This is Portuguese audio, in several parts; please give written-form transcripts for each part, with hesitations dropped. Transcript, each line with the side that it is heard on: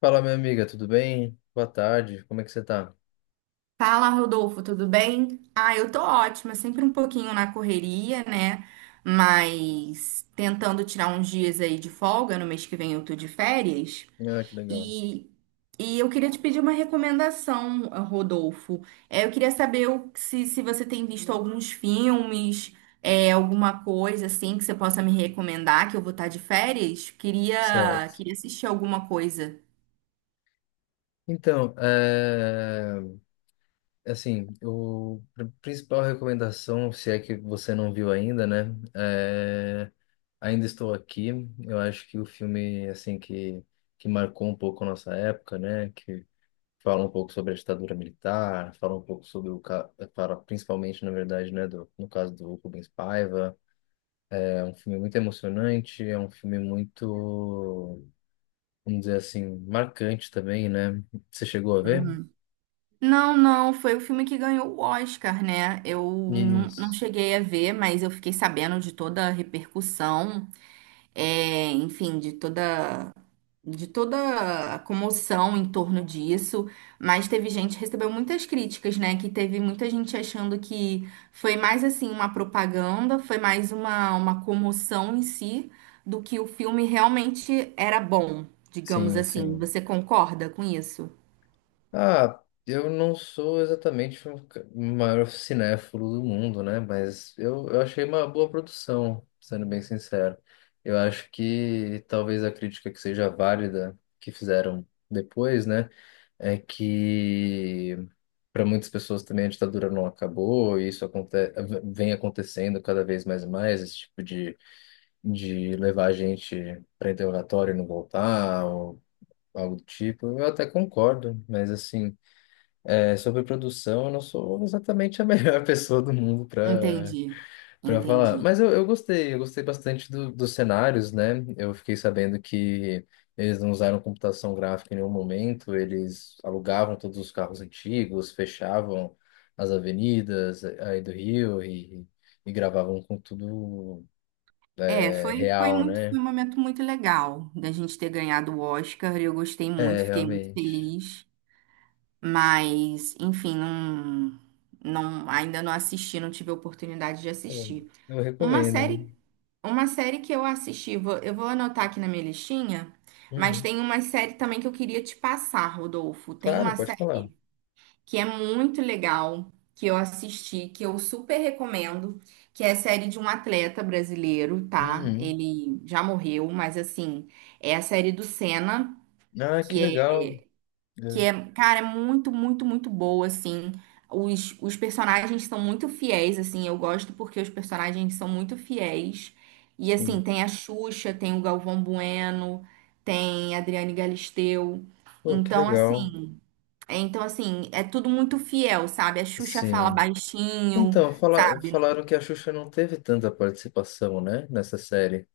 left: Fala, minha amiga, tudo bem? Boa tarde, como é que você tá?
right: Fala, Rodolfo, tudo bem? Eu tô ótima, sempre um pouquinho na correria, né? Mas tentando tirar uns dias aí de folga, no mês que vem eu tô de férias.
left: Ah, que legal.
right: E, e eu queria te pedir uma recomendação, Rodolfo. Eu queria saber se você tem visto alguns filmes, alguma coisa assim que você possa me recomendar, que eu vou estar de férias.
left: Certo.
right: Queria assistir alguma coisa.
left: Então, é... assim, principal recomendação, se é que você não viu ainda, né? Ainda Estou Aqui. Eu acho que o filme, assim, que marcou um pouco a nossa época, né? Que fala um pouco sobre a ditadura militar, fala um pouco sobre Fala principalmente, na verdade, né? No caso do Rubens Paiva. É um filme muito emocionante, é um filme muito vamos dizer assim, marcante também, né? Você chegou a ver?
right: Não, não, foi o filme que ganhou o Oscar, né? Eu não
left: Isso.
right: cheguei a ver, mas eu fiquei sabendo de toda a repercussão, enfim, de toda a comoção em torno disso. Mas teve gente que recebeu muitas críticas, né? Que teve muita gente achando que foi mais assim uma propaganda, foi mais uma comoção em si, do que o filme realmente era bom, digamos
left: Sim,
right: assim.
left: sim.
right: Você concorda com isso?
left: Ah, Eu não sou exatamente o maior cinéfilo do mundo, né? Mas eu achei uma boa produção, sendo bem sincero. Eu acho que talvez a crítica que seja válida que fizeram depois, né? É que para muitas pessoas também a ditadura não acabou, e isso aconte vem acontecendo cada vez mais e mais, esse tipo de levar a gente para interrogatório e não voltar, ou algo do tipo, eu até concordo, mas assim, sobre produção, eu não sou exatamente a melhor pessoa do mundo para
right: Entendi,
left: para falar.
right: entendi.
left: Mas eu gostei bastante dos cenários, né? Eu fiquei sabendo que eles não usaram computação gráfica em nenhum momento, eles alugavam todos os carros antigos, fechavam as avenidas aí do Rio e gravavam com tudo
right: Foi
left: real,
right: muito, foi
left: né?
right: um momento muito legal da gente ter ganhado o Oscar. Eu gostei
left: É,
right: muito, fiquei muito
left: realmente.
right: feliz. Mas, enfim, não, não, ainda não assisti, não tive a oportunidade de
left: Pô,
right: assistir.
left: eu
right: Uma
left: recomendo.
right: série, uma série que eu assisti, eu vou anotar aqui na minha listinha, mas
left: Uhum.
right: tem uma série também que eu queria te passar, Rodolfo. Tem
left: Claro,
right: uma
left: pode falar.
right: que é muito legal, que eu assisti, que eu super recomendo, que é a série de um atleta brasileiro, tá?
left: Uhum.
right: Ele já morreu, mas assim, é a série do Senna,
left: Ah, que
right: que
left: legal.
right: é,
left: É,
right: cara, é muito, muito, muito boa, assim. Os personagens são muito fiéis, assim, eu gosto porque os personagens são muito fiéis. E assim,
left: sim.
right: tem a Xuxa, tem o Galvão Bueno, tem a Adriane Galisteu.
left: Pô, que
right: Então,
left: legal.
right: assim, é tudo muito fiel, sabe? A Xuxa fala
left: Sim.
right: baixinho,
left: Então,
right: sabe?
left: falaram que a Xuxa não teve tanta participação, né, nessa série.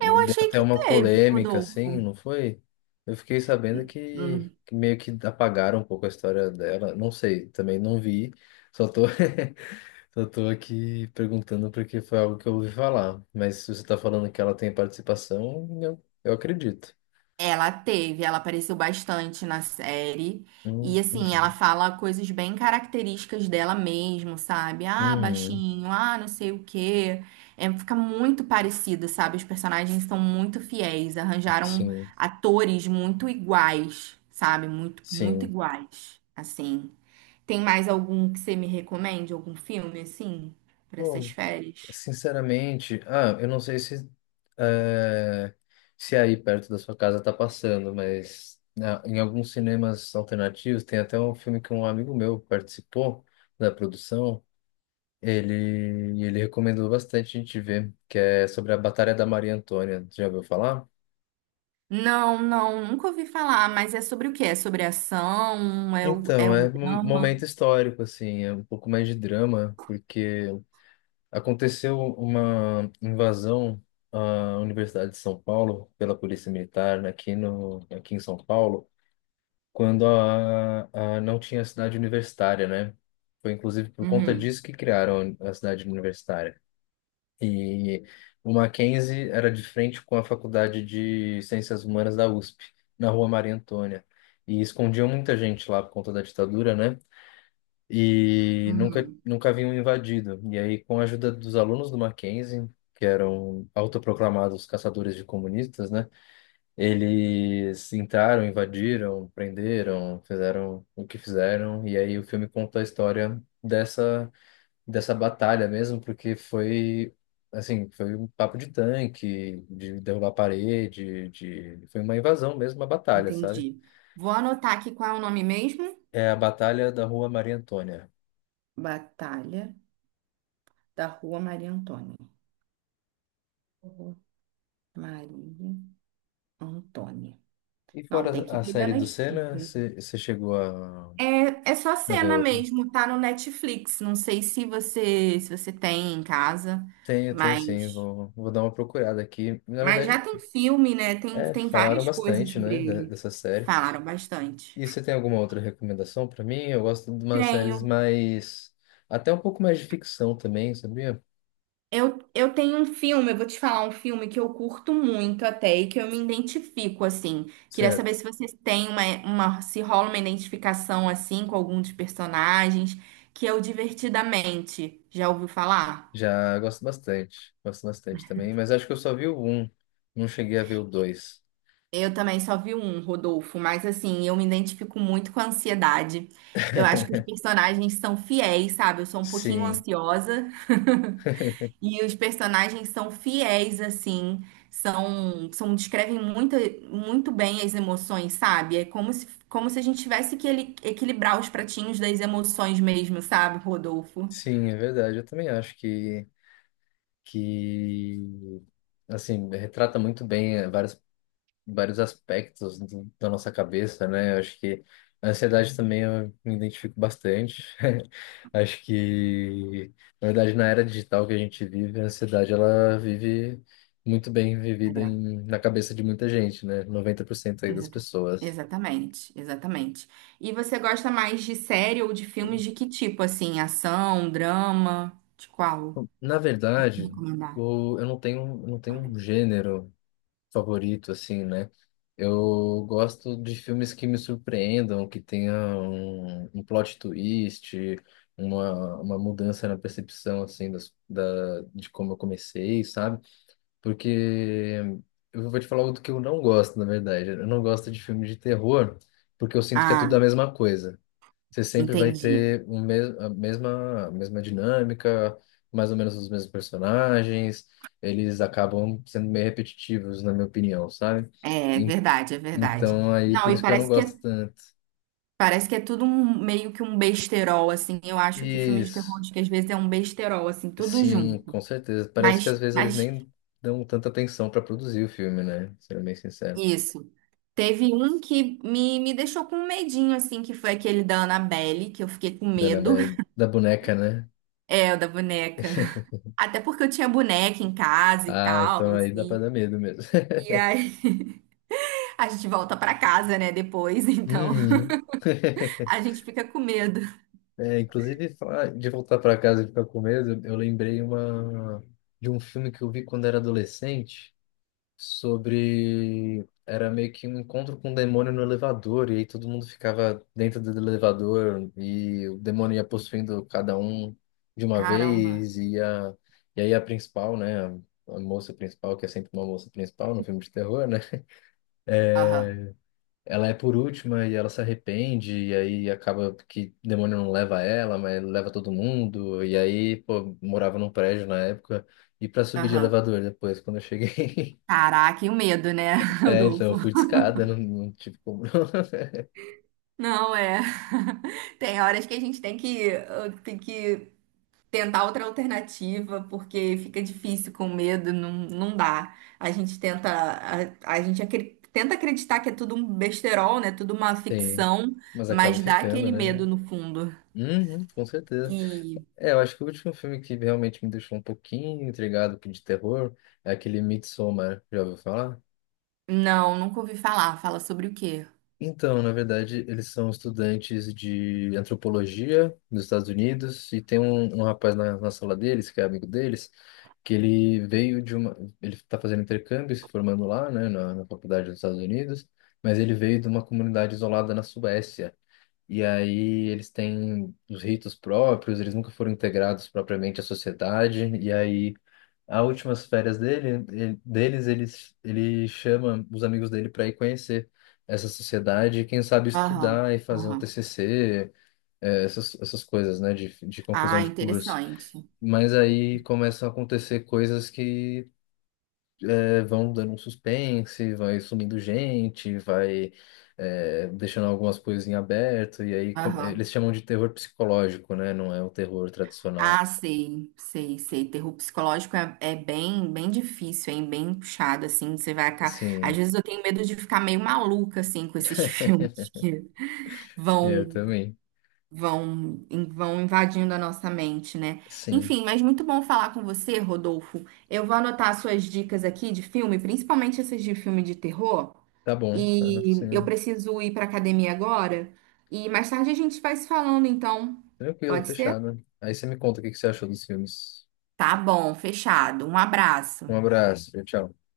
left: E
right: Eu
left: deu
right: achei
left: até
right: que
left: uma
right: teve,
left: polêmica, assim,
right: Rodolfo.
left: não foi? Eu fiquei sabendo
right: Hum.
left: que meio que apagaram um pouco a história dela. Não sei, também não vi. Só tô. Só tô aqui perguntando porque foi algo que eu ouvi falar. Mas se você tá falando que ela tem participação, eu acredito.
right: Ela teve, ela apareceu bastante na série. E assim,
left: Entendi.
right: ela fala coisas bem características dela mesmo, sabe? Ah,
left: Uhum,
right: baixinho, ah, não sei o quê. É, fica muito parecido, sabe? Os personagens são muito fiéis, arranjaram
left: sim,
right: atores muito iguais, sabe? Muito, muito
left: sim.
right: iguais, assim. Tem mais algum que você me recomende? Algum filme, assim, para essas
left: Bom,
right: férias?
left: sinceramente, eu não sei se, é, se aí perto da sua casa tá passando, mas em alguns cinemas alternativos tem até um filme que um amigo meu participou da produção. Ele recomendou bastante a gente ver, que é sobre a Batalha da Maria Antônia. Já ouviu falar?
right: Não, não, nunca ouvi falar, mas é sobre o quê? É sobre ação? É
left: Então,
right: um
left: é um
right: drama?
left: momento histórico, assim, é um pouco mais de drama, porque aconteceu uma invasão à Universidade de São Paulo pela Polícia Militar aqui no, aqui em São Paulo, quando a, a não tinha cidade universitária, né? Foi inclusive por conta
right: Uhum,
left: disso que criaram a cidade universitária. E o Mackenzie era de frente com a Faculdade de Ciências Humanas da USP, na Rua Maria Antônia. E escondiam muita gente lá por conta da ditadura, né? E
right: uhum,
left: nunca haviam invadido. E aí, com a ajuda dos alunos do Mackenzie, que eram autoproclamados caçadores de comunistas, né? Eles entraram, invadiram, prenderam, fizeram o que fizeram. E aí o filme conta a história dessa batalha mesmo, porque foi assim, foi um papo de tanque, de derrubar parede, de foi uma invasão mesmo, uma batalha, sabe?
right: entendi. Vou anotar aqui qual é o nome mesmo?
left: É a Batalha da Rua Maria Antônia.
right: Batalha da Rua Maria Antônia. Rua Maria Antônia.
left: E
right: Não,
left: fora
right: tem que
left: a
right: pegar
left: série do
right: nas
left: Senna,
right: dicas. É, é só
left: a ver
right: cena
left: outra?
right: mesmo, tá no Netflix. Não sei se você tem em casa,
left: Tenho, tenho sim,
right: mas
left: vou dar uma procurada aqui. Na
right: mas já
left: verdade,
right: tem filme, né? Tem, tem
left: falaram
right: várias coisas
left: bastante,
right: sobre
left: né,
right: ele.
left: dessa série.
right: Falaram bastante.
left: E você tem alguma outra recomendação para mim? Eu gosto de umas séries
right: Tenho.
left: mais... Até um pouco mais de ficção também, sabia?
right: Eu tenho um filme, eu vou te falar um filme que eu curto muito até e que eu me identifico, assim. Queria saber
left: Certo.
right: se vocês têm se rola uma identificação, assim, com algum dos personagens, que é o Divertidamente. Já ouviu falar?
left: Já gosto bastante também, mas acho que eu só vi o um, não cheguei a ver o dois.
right: Eu também só vi um, Rodolfo, mas assim, eu me identifico muito com a ansiedade. Eu acho que os personagens são fiéis, sabe? Eu sou um pouquinho
left: Sim,
right: ansiosa. E os personagens são fiéis, assim, são, são descrevem muito, muito bem as emoções, sabe? É como se a gente tivesse que equilibrar os pratinhos das emoções mesmo, sabe, Rodolfo?
left: sim, é verdade, eu também acho que assim retrata muito bem vários vários aspectos da nossa cabeça, né? Eu acho que a ansiedade também eu me identifico bastante. Acho que na verdade na era digital que a gente vive, a ansiedade ela vive muito bem vivida
right: É,
left: na cabeça de muita gente, né? 90% aí das
right: exata-
left: pessoas.
right: exatamente, exatamente. E você gosta mais de série ou de filmes de que tipo, assim, ação, drama, de qual?
left: Na verdade,
right: Recomendar.
left: eu não tenho um gênero favorito, assim, né? Eu gosto de filmes que me surpreendam, que tenham um plot twist, uma mudança na percepção, assim, de como eu comecei, sabe? Porque eu vou te falar o que eu não gosto, na verdade. Eu não gosto de filme de terror, porque eu sinto que é tudo a
right: Ah,
left: mesma coisa você sempre vai
right: entendi.
left: ter a mesma dinâmica, mais ou menos os mesmos personagens, eles acabam sendo meio repetitivos, na minha opinião, sabe?
right: É, é
left: En-
right: verdade, é verdade.
left: Então, aí,
right: Não,
left: por
right: e
left: isso que eu não
right: parece que é
left: gosto tanto.
right: Parece que é meio que um besterol, assim. Eu acho que filme de terror,
left: Isso,
right: acho que às vezes é um besterol, assim, tudo
left: sim, com
right: junto.
left: certeza. Parece que às
right: Mas,
left: vezes eles
right: mas
left: nem dão tanta atenção para produzir o filme, né? Sendo bem sincero.
right: isso. Teve um que me deixou com um medinho, assim, que foi aquele da Annabelle, que eu fiquei com medo.
left: Da boneca, né?
right: É, o da boneca. Até porque eu tinha boneca em casa e
left: Ah,
right: tal,
left: então aí dá pra
right: assim.
left: dar medo mesmo.
right: E aí a gente volta pra casa, né, depois, então
left: Uhum.
right: a gente fica com medo.
left: É, inclusive, falar de voltar para casa e ficar com medo, eu lembrei de um filme que eu vi quando era adolescente, sobre... Era meio que um encontro com um demônio no elevador, e aí todo mundo ficava dentro do elevador, e o demônio ia possuindo cada um de uma
right: Caramba.
left: vez, e aí a principal, né, a moça principal, que é sempre uma moça principal no filme de terror, né,
right: Aham,
left: ela é por última e ela se arrepende, e aí acaba que o demônio não leva ela, mas leva todo mundo. E aí, pô, morava num prédio na época, e pra subir de
right: aham.
left: elevador depois, quando eu cheguei.
right: Caraca, e o medo, né,
left: É, então,
right: Rodolfo?
left: eu fui de escada, não tive como. Não.
right: Não é. Tem horas que a gente tem que, tem que tentar outra alternativa, porque fica difícil com medo, não, não dá. A gente tenta, a gente tenta acreditar que é tudo um besterol, né? Tudo uma
left: Sim,
right: ficção,
left: mas acaba
right: mas dá
left: ficando,
right: aquele
left: né?
right: medo no fundo.
left: Uhum, com certeza.
right: E
left: É, eu acho que o último filme que realmente me deixou um pouquinho intrigado que de terror é aquele Midsommar, já ouviu falar?
right: não, nunca ouvi falar. Fala sobre o quê?
left: Então, na verdade, eles são estudantes de antropologia nos Estados Unidos e tem um rapaz na sala deles, que é amigo deles, que ele veio de uma... Ele está fazendo intercâmbio, se formando lá, né, na faculdade dos Estados Unidos, mas ele veio de uma comunidade isolada na Suécia. E aí eles têm os ritos próprios, eles nunca foram integrados propriamente à sociedade, e aí as últimas férias deles, ele chama os amigos dele para ir conhecer essa sociedade e, quem sabe,
right: Aham,
left: estudar e fazer um
right: aham.
left: TCC, essas coisas, né, de conclusão
right: Ah,
left: de curso.
right: interessante.
left: Mas aí começam a acontecer coisas que vão dando um suspense, vai sumindo gente, vai deixando algumas coisas em aberto, e aí
right: Aham.
left: eles chamam de terror psicológico, né, não é o terror tradicional.
right: Ah, sei, sei, sei. Terror psicológico é, é bem, bem difícil, hein? Bem puxado, assim. Você vai acabar. Às
left: Sim,
right: vezes eu tenho medo de ficar meio maluca, assim, com esses filmes que
left: É, eu
right: vão,
left: também.
right: vão invadindo a nossa mente, né?
left: Sim.
right: Enfim, mas muito bom falar com você, Rodolfo. Eu vou anotar as suas dicas aqui de filme, principalmente essas de filme de terror.
left: Tá bom, tá
right: E eu
left: sendo
right: preciso ir para academia agora. E mais tarde a gente vai se falando, então.
left: tranquilo,
right: Pode ser?
left: fechado. Aí você me conta o que que você achou dos filmes.
right: Tá bom, fechado. Um
left: Um
right: abraço.
left: abraço, tchau. Tchau.